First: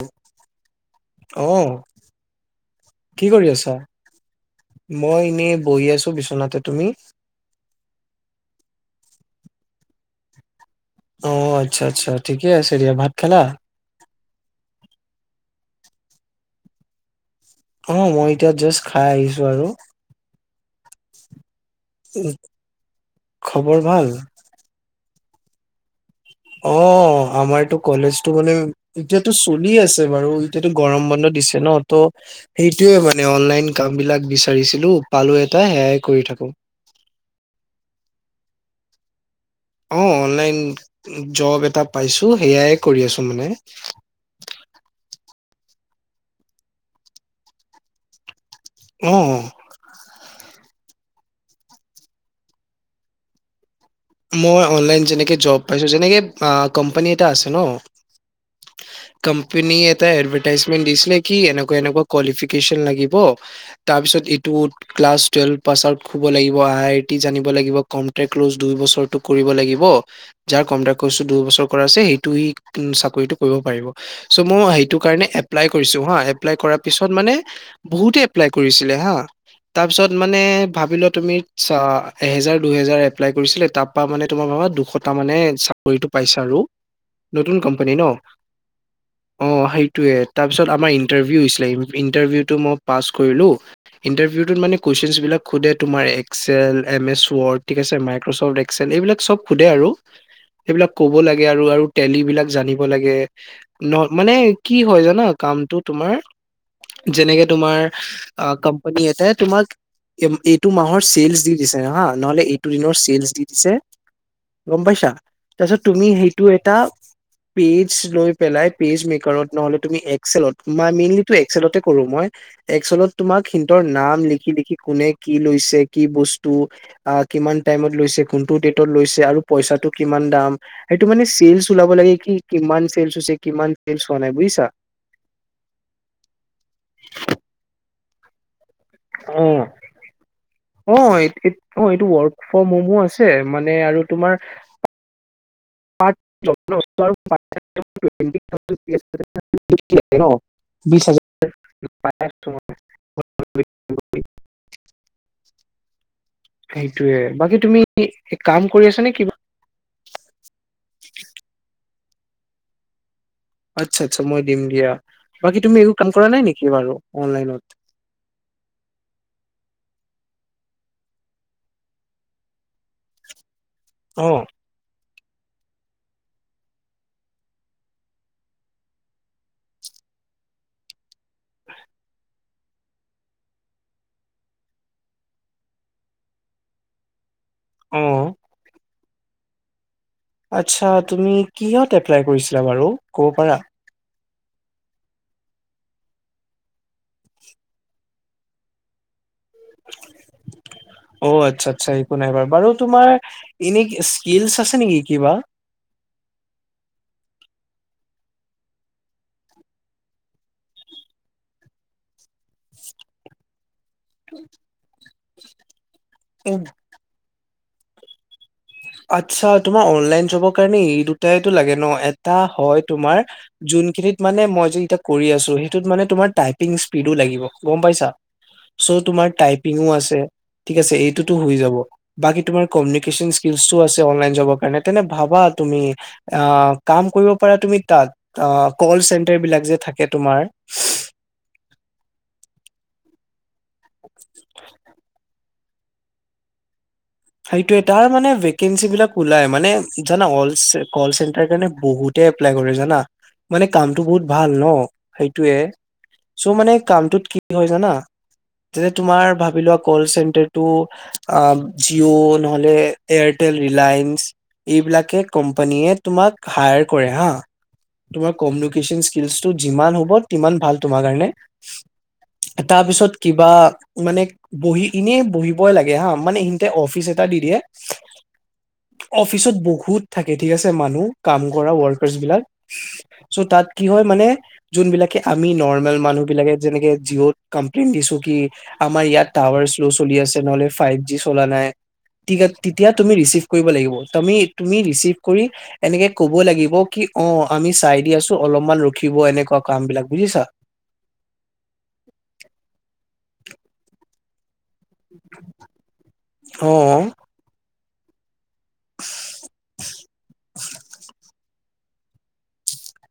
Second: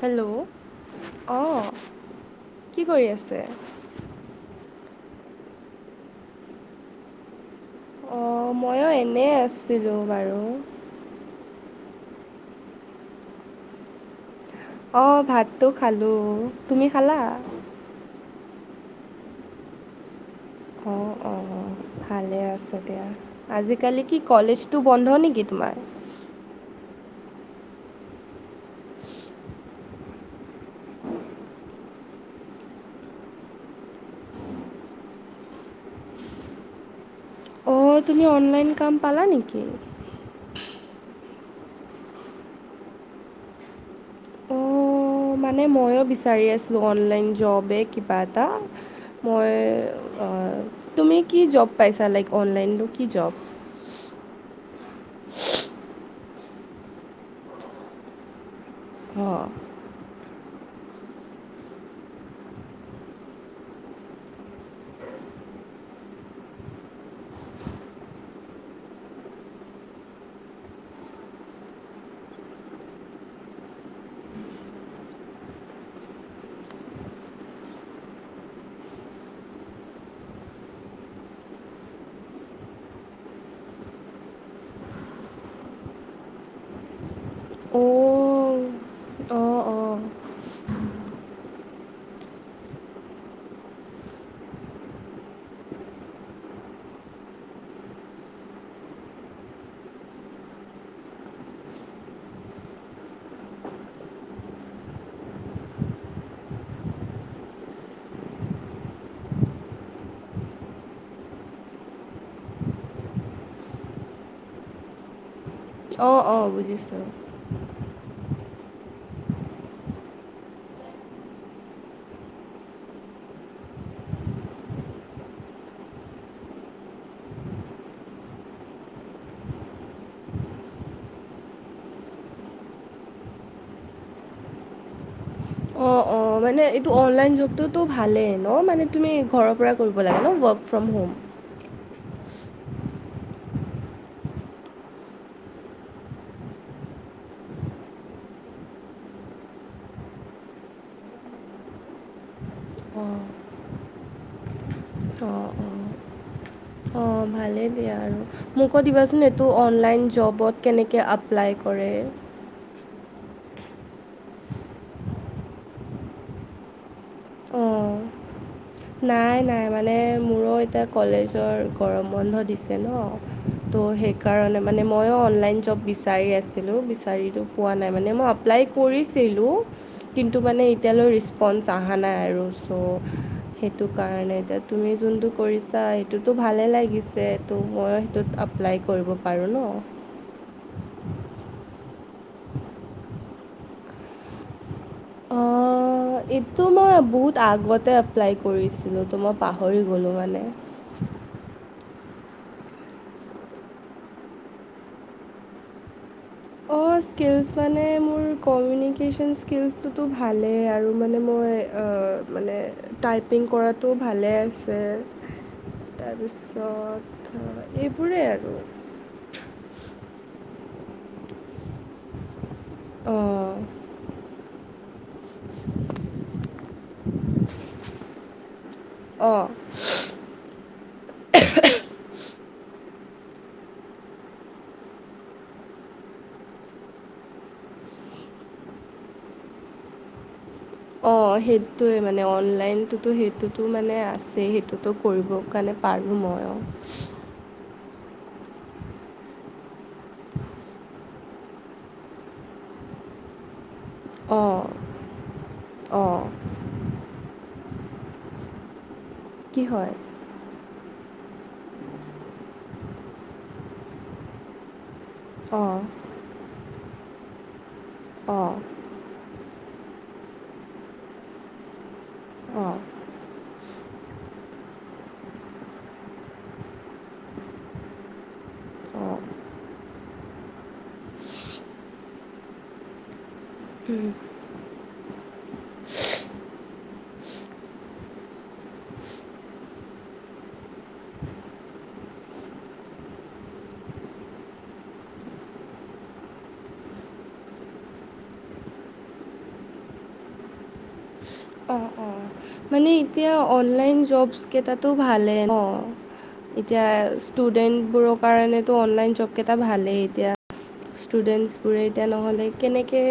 Hello অ। অহ কি কৰি আছে। মই এনেই বহি আছো বিচনাতে তুমি। অ মইো এনে আছিলো বাৰু। অ আচ্ছা আচ্ছা ঠিকেই আছে দিয়া ভাত খালা? অ ভাতটো খালো তুমি খালা। অ মই এতিয়া জাষ্ট খাই আহিছো আৰু। অ অ উম, ভালে আছে দিয়া খবৰ আজিকালি ভাল? কি কলেজটো বন্ধ নেকি? তোমাৰ। অ আমাৰটো কলেজটো মানে এতিয়াতো চলি আছে বাৰু এতিয়াতো গৰম বন্ধ। দিছে ন ত সেইটোয়ে মানে অনলাইন কাম বিলাক বিচাৰিছিলো পালো এটা সেয়াই কৰি থাকো [unintelligible] অ তুমি অনলাইন কাম পালা নেকি। অ অনলাইন জব এটা পাইছো সেয়াই কৰি আছো মানে। [unintelligible] অঁ মানে ময়ো বিচাৰি আছিলোঁ অনলাইন জবে কিবা এটা। অ মই তুমি কি জব পাইছা লাইক অনলাইনটো কি জব। মই অনলাইন যেনেকে জব পাইছো যেনেকে কোম্পানী এটা আছে ন। অঁ কোম্পানী এটা এড। এডভেটাইছমেন্ত দিছিলে এনেকুৱা এনেকুৱা কোৱালিফিকেশ্বন লাগিব তাৰ পিছত এইটো ক্লাছ পাছউট হব লাগিব আই আই টি জানিব লাগিব কমট্ৰে্ল'জ দুই বছৰ কৰিব লাগিব যাৰ কম্পউট্ কৰ্চটো দুইবছৰ কৰা আছে সেইটো চাকৰিটো কৰিব পাৰিব। চ' মই সেইটো কাৰণে এপলাই কৰিছো হা এপলাই কৰা পিছত মানে বহুতে এপ্লাই কৰিছিলে। হা তাৰ পিছত মানে ভাবিলোৱা তুমি এজাৰ দুহেজাৰ এপ্লাই কৰিছিলে তাত। মানে তোমাৰ মানে দুশটা মানে চাকৰিটো পাইছ আৰু নতুন কোম্পানী ন। অ অঁ অঁ অঁ সেইটোৱে তাৰপিছত আমাৰ ইণ্টাৰভিউ হৈছিলে ইণ্টাৰভিউটো মই পাছ কৰিলো। ইণ্টাৰভিউত মানে কুৱেশচন বিলাক সোধে তোমাৰ এক্সেল এম এছ ৱড ঠিক আছে মাইক্ৰফ্ট। এইবিলাক চব সোধে আৰু। সেইবিলাক কব লাগে আৰু আৰু তেল বিলাক জানিব লাগে ন মানে কি হয় জানা। কামটো তোমাৰ যেনেকে তোমাৰ কোম্পানী এটাই তোমাক। এইটো মাহৰ চেলচ দি দিছে ন হা নহলে এইটো দিনৰ চেলচ দি। গম পাইছা তাৰপিছত তুমি অঁ সেইটো অঁ এটা বুজিছোঁ পেজ পেজ লৈ পেলাই পেজ মেকাৰত নহলে তুমি এক্সেলত মেইনলি এক্সেলটে কৰোঁ মই তলত তোমাৰ সিঁহতৰ নাম লিখি লিখি কোনে কি লৈছে কি বস্তু আ কিমান টাইমত লৈছে কোনটো ডেটত লৈছে আৰু পইচাটো কিমান দাম সেইটো মানে চেলচ ওলাব লাগে কি কিমান চেল কিমান চেল নাই বুজিছা। অ অ মানে এইটো অনলাইন যুগতোতো ভালেই ন মানে তুমি অ ঘৰৰ পৰাই কৰিব লাগে ন ৱৰ্ক ফ্ৰম অ হোম। এইট এইট অ এইটো ৱৰ্ক ফ্ৰম হোমো আছে মানে আৰু তোমাৰ [unintelligible] বিছ অঁ হাজাৰ অঁ অঁ সেইটোয়ে বাকী তুমি এক কাম মোক কৈ কৰি আছা নে দিবাচোন কিবা এইটো অনলাইন জবত কেনেকে এপ্লাই কৰে আচ্ছা আচ্ছা মই দিম দিয়া বাকী তুমি একো কাম কৰা নাই নেকি বাৰু অনলাইনত [inaudible] অঁ নাই নাই মানে মোৰো এতিয়া কলেজৰ গৰম বন্ধ দিছে ন ত' অ সেইকাৰণে মানে মই অনলাইন জব বিচাৰি আছিলোঁ বিচাৰো পোৱা নাই মানে মই এপ্লাই কৰিছিলোঁ কিন্তু মানে এতিয়ালৈ ৰিছপঞ্চ আহা নাই আৰু ছ' সেইটো কাৰণে এতিয়া তুমি যোনটো কৰিছা সেইটোতো ভালে লাগিছে ত' মই অ সেইটোত এপ্লাই কৰিব পাৰোঁ ন আচ্ছা তুমি কিহঁত এপ্লাই কৰিছিলা বাৰু ক'ব পাৰা অঁ, এইটো মই বহুত আগতে এপ্লাই কৰিছিলোঁ তোমাৰ পাহৰি গ'লোঁ মানে এক নাই বাৰু তোমাৰ এনে স্কিলচ আছে নেকি কিবা? অঁ স্কিলচ মানে মোৰ কমিউনিকেশ্যন স্কিলচটোতো ভালেই আৰু মানে মই, মানে টাইপিং কৰাটো ভালে আছে। উম, তাৰপিছত এইবোৰেই আৰু। আতচ্ছা তোমাৰ অনলাইন জবৰ কাৰণে এই দুটাইটো লাগে ন। এটা হয়, তোমাৰ অঁ যোনখিনিত মানে মই- সেই কিটা কৰি আছো সেইটো তোমাৰ টাইপিং স্পীডো লাগিব গম পাইছা। চ তোমাৰ অঁ টাইপিংও আছে ঠিক আছে, এইটোতো হৈ যাব। বাকী তোমাৰ কমিউনিকেশ্বন - অনলাইন যবৰ কাৰণে। তেনে ভাবা তুমি অ কাম কৰিব পাৰা তুমি তাত। অ কল চেন্টাৰ বিলাক যে থাকে তোমাৰ। অ সেইটোৱে মানে, অনলাইনতো সেইটোতো মানে আছে। সেইটোতো কৰিব, কাৰণে পাৰোঁ মই। এইটো এটা মানে ভেকেন্সীবিলাক ওলাই জানা, কল চেন্টাৰ কাৰণে বহুতে এপ্লাই - জানা। মানে কামটো বহুত ভাল অঁ ন। সেইটোয়ে। অঁ চ' মানে কামটোত কি হয় জানা যে, তোমাৰ ভাবি কি লোৱা হয় কল চেন্টাৰটো, জিঅ' নহ'লে, এয়াৰটেল ৰিলায়েন্স, এইবিলাকে অঁ কোম্পানীয়ে তোমাক হায়- কৰে হা। তোমাৰ অঁ কমিউনিকেশ্বন স্কিল যিমান হ'ব তিমান ভাল তোমাৰ কাৰণে। অঁ তাৰ পিছত কিবা মানে বহি এনেই বহিবই লাগে হা মানে, অফিচ এটা দি দিয়ে, অঁ অফিচত বহুত থাকে ঠিক আছে মানুহ, কাম কৰা ৱৰ্কাৰছ বিলাক। চ' তাত কি হয় মানে, যোনবিলাকে আমি নৰ্মেল মানুহ বিলাকে যেনেকে জিঅ'ত কমপ্লেইন দিছো কি আমাৰ ইয়াত টাৱাৰ, শ্লো চলি আছে, নহলে ফাইভ জি চলা নাই, তেতিয়া তুমি ৰিচিভ কৰিব লাগিব। তুমি ৰিচিভ কৰি এনেকে ক'ব লাগিব কি, অ আমি চাই দি আছো, অলপমান ৰখিব এনেকুৱা কাম বিলাক বুজিছা। অ অ মানে এতিয়া অনলাইন জব, কেইটাতো ভালে অ। অ এতিয়া ষ্টুডেন্ট বোৰৰ কাৰণে তো অনলাইন জব কেইটা ভালেই, এতিয়া ষ্টুডেন্ট ৰে এতি নহ'লে কেনেকে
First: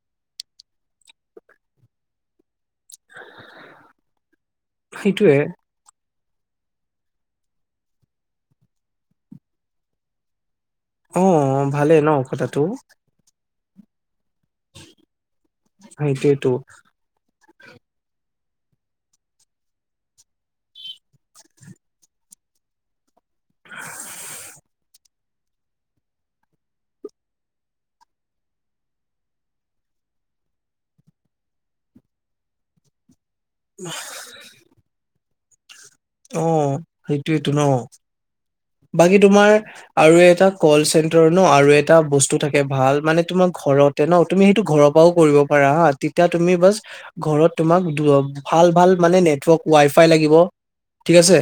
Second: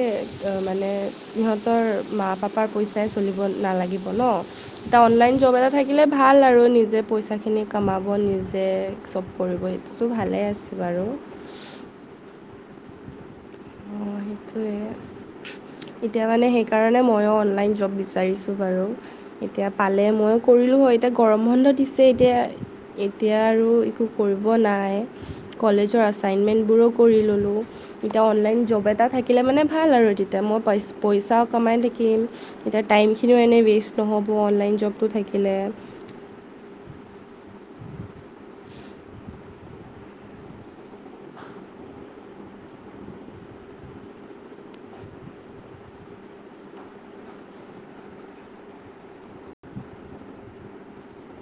মানে সিহঁতৰ মা পাপ- পইচাই চলিব নালাগিব ন। এটা অনলাইন সেইটোয়ে জব এটা থাকিলে, ভাল আৰু নিজে পইচাখিনি কমাব, নিজে চব কৰিব, সেইটোতো ভালে আছে। বাৰু, ত [unintelligible] ত এতিয়া মানে সেইটোয়েতো সেইকাৰণে মইয়ো লো- অনলাইন জব বিচাৰিছোঁ বাৰু। এতিয়া পালে ময়ো কৰিলোঁ হয়, এতিয়া গৰম বন্ধ দিছে এতিয়া। [unintelligible] এতিয়া আৰু একো কৰিব নাই। কলেজৰ আছাইনমেণ্টবোৰো কৰি ল'লোঁ। এতিয়া অনলাইন জব এটা থাকিলে মানে ভাল আৰু। তেতিয়া মই পইচ পইচাও কমাই থাকিম। এতিয়া টাইমিন- খিনিও এনেই ৱেষ্ট নহ'ব, অনলাইন জবটো থাকিলে। অ সেইটোয়েটো ন। বাকী তোমাৰ আৰু এটা কল চেন্টাৰ ন আৰু এটা বস্তু থাকে ভাল মানে তোমাৰ, ঘৰতে ন তুমি সেইটো ঘৰৰ পৰাও কৰিব পাৰা হা, তেতিয়া তুমি বাচ ঘৰত তোমাক ভাল ভাল মানে নেটৱৰ্ক ৱাই ফাই লাগিব ঠিক আছে।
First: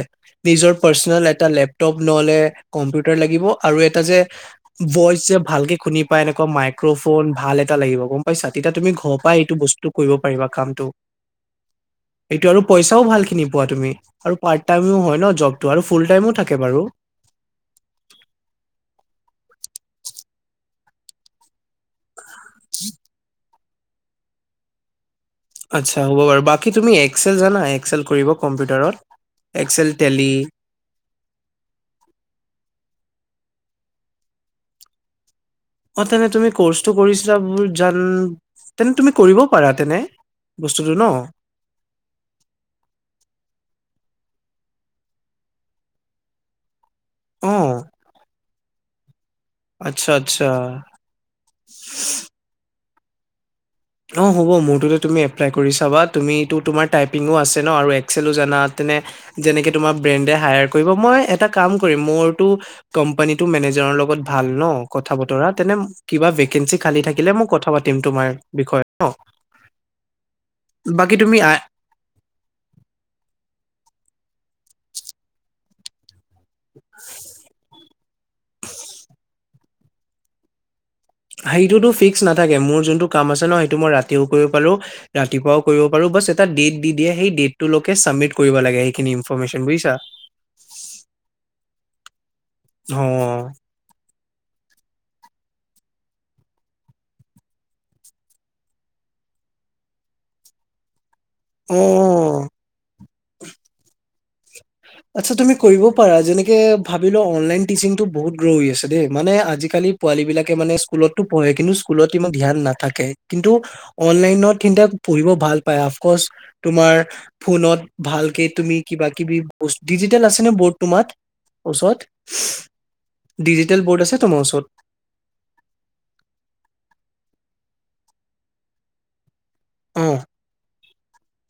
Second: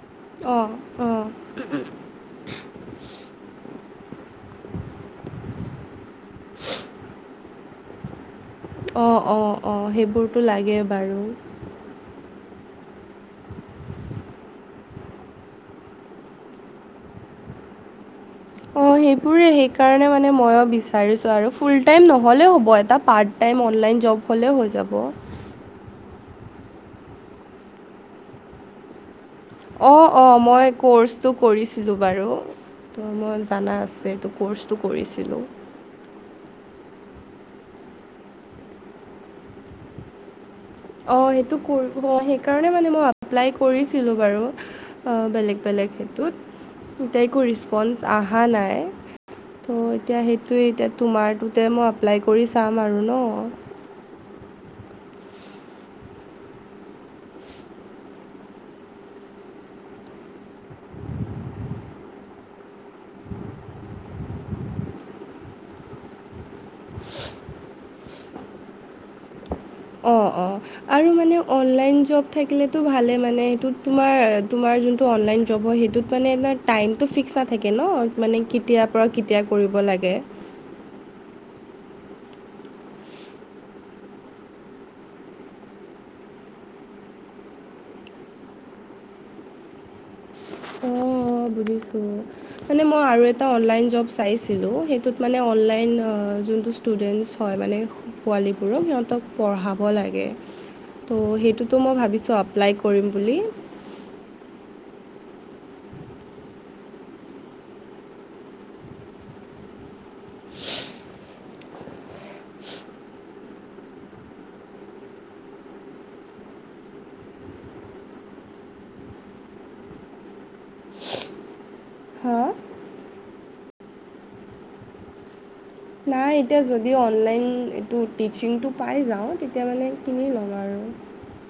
অঁ নিজৰ পাৰ্চনেল অঁ এটা লেপ- [unintelligible] তপ নহলে কম্পিউটাৰ লাগিব। আৰু এটা যে ভইচ যে ভালকে শুনি পায় এনেকুৱা মাই - ম্ৰফোন ভাল এটা লাগিব। গম পাইছা? তেতিয়া তুমি ঘৰৰ অঁ পৰা অঁ এইটো অঁ বস্তু কৰিব সেইবোৰতো পাৰিবা লাগে কামটো। বাৰু এইটো আৰু পইচাও ভাল খিনি পোৱা তুমি। আৰু পাৰ্ট টাইমও হয় ন জবটো, আৰু ফুল টাইমো থাকে বাৰু। [unintelligible] অ সেইটোৱে সেইকাৰণে মানে মই বিচাৰিছো আৰু ফুল টাইম নহলে হব। এটা পাৰ্ট টাইম [unintelligible] অনলাইন জব হ'লেও হৈ যাব। আচ্ছা হ'ব বাৰু। বাকী তুমি এক্সেল জানা, এক্সেল কৰিব কম্পিউটাৰত? এক্সেল অঁ, টেলি অঁ, মই ক'ৰ্চটো কৰিছিলোঁ বাৰু। ত 'মই জানা আছে এইটো ক'ৰ্চটো কৰিছিলোঁ। অ, তেনে তুমি কৰ্চটো কৰিছিলা জান তেনে তুমি কৰিব পাৰা তেনে। বস্তুটো ন অ, সেইটো অ, সেইকাৰে ম মই কৰিছিলো বাৰু। বেলেগ, বেলেগ সেইেতত এতিই একো অ ৰিচপন্ঞ্চ অহা নাই। [unintelligible] ত' আচ্ছা এতিয়া আচ্ছা সেইটোৱে এতিয়া তোমাৰটোতে মই এপ্লাই কৰি চাম আৰু ন? অ' হ'ব মোৰটো তুমি এপ্লাই কৰি চাবা তুমাৰ আছে ন? [unintelligible] তেনে যেনকে তোমাৰ ফ্ৰিয়েণ্ডে হাইয়াৰ কৰিব মই এটা কাম কৰিম মোৰ কোম্পানী টো [unintelligible] মেনেজাৰৰ লগত ভাল ন, কথা বতৰা তেনে কিবা ভেকেঞ্চি খালি থাকিলে মই কথা পাতিম তোমাৰ। বিষয়। অ, অ আৰু মানে আ অনলাইন জব থাকিলেতো ভালে মানে সটো তোমাৰ তোমাৰ যোনটো অনলাইন জব হয় সেইটোত মানে এ টাইমটো ফিক্স নাথাকে ন মানে কেতিয়াৰ পৰা কেতিয়া কৰিব লাগে। সেইটোতো ফিক্স নাথাকে। মোৰ যোনটো কাম আছে ন সেইটো মই ৰাতিও কৰিব পাৰো ৰাতিপুৱাও কৰিব পাৰো [unintelligible] ব এটা ডেট দি দিয়ে, সেই ডেটটোে চাবমিট কৰিব লাগে সেইখিনি ইনফৰমেচন বুজিছা। [unintelligible] অ' বুজিছো মানে অ, মই আৰু এটা অনলাইন জব চাইছিলোঁ। সেইটোত মানে অনলাইন যোনটো ষ্টুডেণ্টছ হয় মানে পোৱালীবোৰক সিহঁতক পঢ়াব লাগে। ত' সেইটোতো মই ভাবিছোঁ অ। আপ্লাই কৰিম বুলি। আচ্ছা, তুমি কৰিব পাৰা যেনেকে ভাব অনলাইন টিচিটো বহুত গ্ৰ হৈ আছে দেই মানে আজি কালি [unintelligible] পোৱালী বিলাক মানে স্কুলতো পঢ়ে কিন্তু স্কুলত ইমান ধ্যান নাথাকে। কিন্তু, অনলাইনত কিন্তু পঢ়িব ভাল পায়, অফকৰ্চ [unintelligible] তোমাৰ ফোনত ভালকে তুমি কিবা কিবি ডিজিটেল আছে নে বৰ্ড তোমাত ওচৰত। হা ডিজিটেল বোৰ্ড আছে তোমাৰ ওচৰত? নাই। এতিয়া যদি অনলাইন এই টিচিটো পাই যাওঁ তেতিয়া মানে অ, কিনি ল'ম আৰু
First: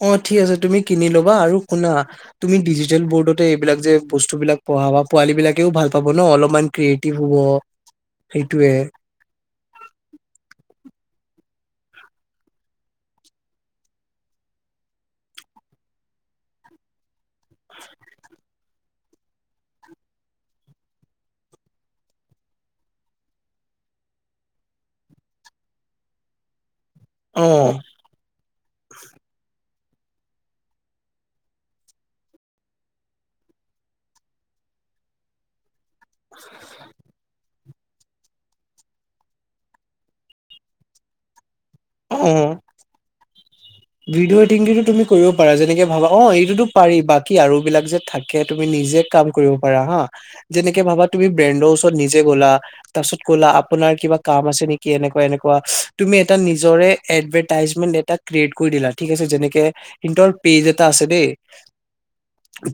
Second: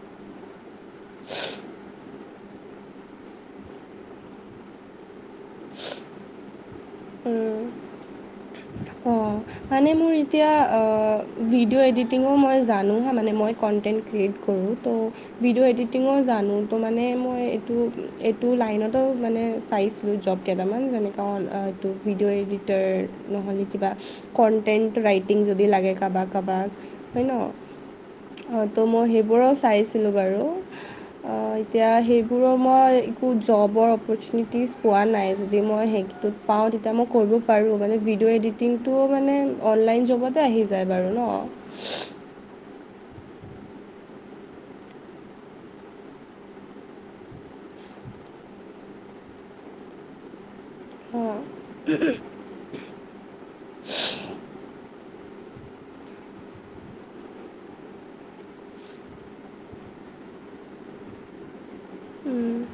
অ' ঠিক আছে তুমি কিনি লবা আৰু শুনা? তুমি ডিজিটেল বৰ্ডতে এইবিলাক যে বস্তু বিলাক পঢ়া বা পোৱালী বিলাকেও ভাল পাব ন অলপমান। [unintelligible] হ'ব উম, সেইটোৱে মানে মোৰ এতিয়া আহ ভিডিঅ' এডিটিঙো মই জানোহে মানে মই কণ্টেণ্ট ক্ৰিয়েট কৰোঁ ত' ভিডিঅ' এডিটিঙো [unintelligible] মানে এটো মানে মই এইটো এইটো লাইনতো মানে চাইছিলোঁ জব কেইটামান যেনেকৈ [unintelligible] ত' ভিডিঅ' এডিটাৰ নহ'লে কিবা কণ্টেণ্ট ৰাইটিং যদি লাগে কাবাক-কাবাক। [unintelligible] হয় ন? অ অ, ত' মই সেইবোৰো চাইছিলো বাৰু। এতিয়া সেইবোৰৰ মই একো জবৰ অপৰ্চুনিটিজ পোৱা নাই। যদি মই পাওঁ তেতিয়া মই কৰিব পাৰোঁ। মানে, ভিডিঅ' এডিটিংটো মানে অনলাইন জবতে আহি যায় বাৰু ন? অহ। ভিডিঅ' এডটিংটো তুমি কৰিব পাৰা যেনেকে ভাবা অ এইটোতো পাৰি বাকী আৰু বিলাক যে থাকে তুমি নিজে কাম কৰিব পাৰা হা, যেনেকে ভাবা তুমি ব্ৰেণ্ডৰ ওচৰত নিজে গ'লা, তাৰপিছত ক'লা আপোনাৰ কা কাম আছে নেকি এনে? এনেকুৱা তুমি এটা নিজ জৰে এদভাৰটাইচমেণ্ট এটা ক্ৰিয়েট কৰি দিলা ঠিক আছে, যেনেকে সিহঁতৰ পেজ এটা আছে দেই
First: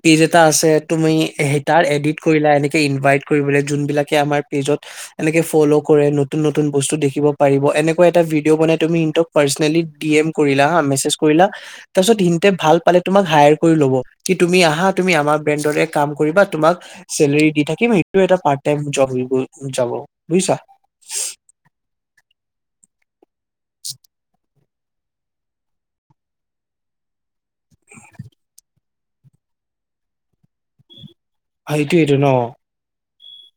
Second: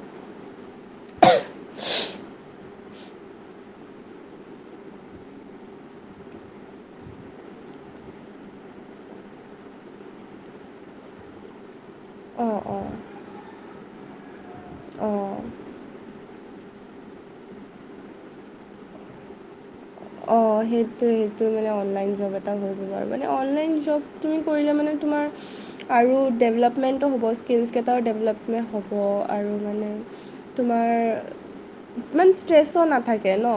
পেইজ এটা আছে। তুমি সেই তাৰ এডিত কৰিলা, এনেকে ইনভাইত কৰিবলে, যুনবিলকে আমাৰ পেইজত এনেকে ফলো কৰে নতুন নতুন বস্তু দেখিব পাৰিব, এনেকুৱা এটা ভিডিঅ' বনাই তুমি ইণ্টক পাৰ্চনেলী দি এম্ কৰিলা হা, মেছেজ কৰিলা। তাৰ পিছত ইন্তে অঁ ভাল অঁ পালে তোমাক হাইআৰ কৰি লব কি তুমি আহা তুমি অঁ আমাৰ ব্ৰেণ্ডটে কাম কৰিবা তোমাক চেলাৰী দি থাকিম হেইটো এটা পাৰ্ট টাইম জাব [unintelligible] যাব। অ বুজিছা সেইটোই সেইটো মানে অনলাইন জব এটা হৈ যাব আৰু। মানে অনলাইন জব তুমি কৰিলে মানে তোমাৰ আৰু ডেভেলপমেণ্টটো হ'ব স্কিলছকেইটাও ডেভেলপমেণ্ট হ'ব আৰু মানে তোমাৰ সেইটোয়েটো ন ইমান ষ্ট্ৰেছো নাথাকে ন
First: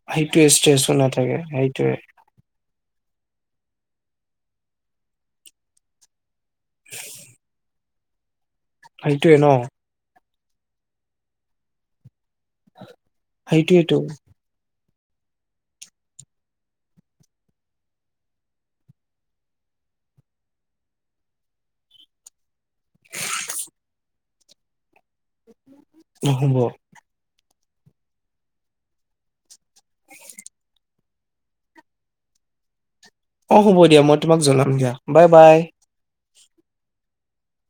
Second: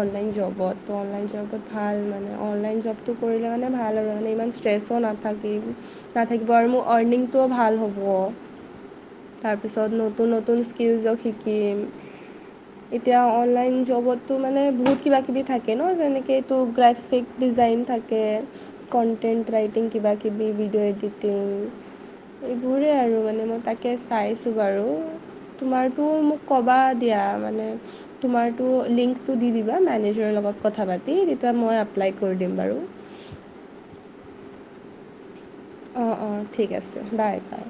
অনলাইন সেইটোয়ে জবত। ত ষ্ট্ৰেছো অনলাইন নাথাকে জব সেইটোয়ে ভাল মানে অনলাইন জব টো কৰিলে মানে ভাল আৰু মানে ইমান ষ্ট্ৰেছো নাথাকে নাথাকিব আৰু মোৰ অৰ্ণিংটোও ভাল হ'ব। সেইটোয়ে ন তাৰপিছত নতুন নতুন স্কিলছক শিকিম। এতিয়া অনলাইন সেইটোয়েটো জবতো মানে বহুত কিবা কিবি থাকে। ন যেনেকেটো গ্ৰাফিক ডিজাইন থাকে কটেন্ট ৰাইটিং কিবা কিবি। ভিডিঅ' এডিটিং এইবোৰেই আৰু মানে মই তাকে চাইছোঁ বাৰু। তোমাৰতো মোক হ'ব ক'বা দিয়া মানে তোমাৰটো লিংকটো দি দিবা মেনেজাৰৰ লগত কথা পাতি তেতিয়া মই এপ্লাই কৰি দিম বাৰু। অ হ'ব দিয়া মই তোমাক জনাম দিয়া বাই বাই। অঁ অঁ ঠিক আছে বাই বাই।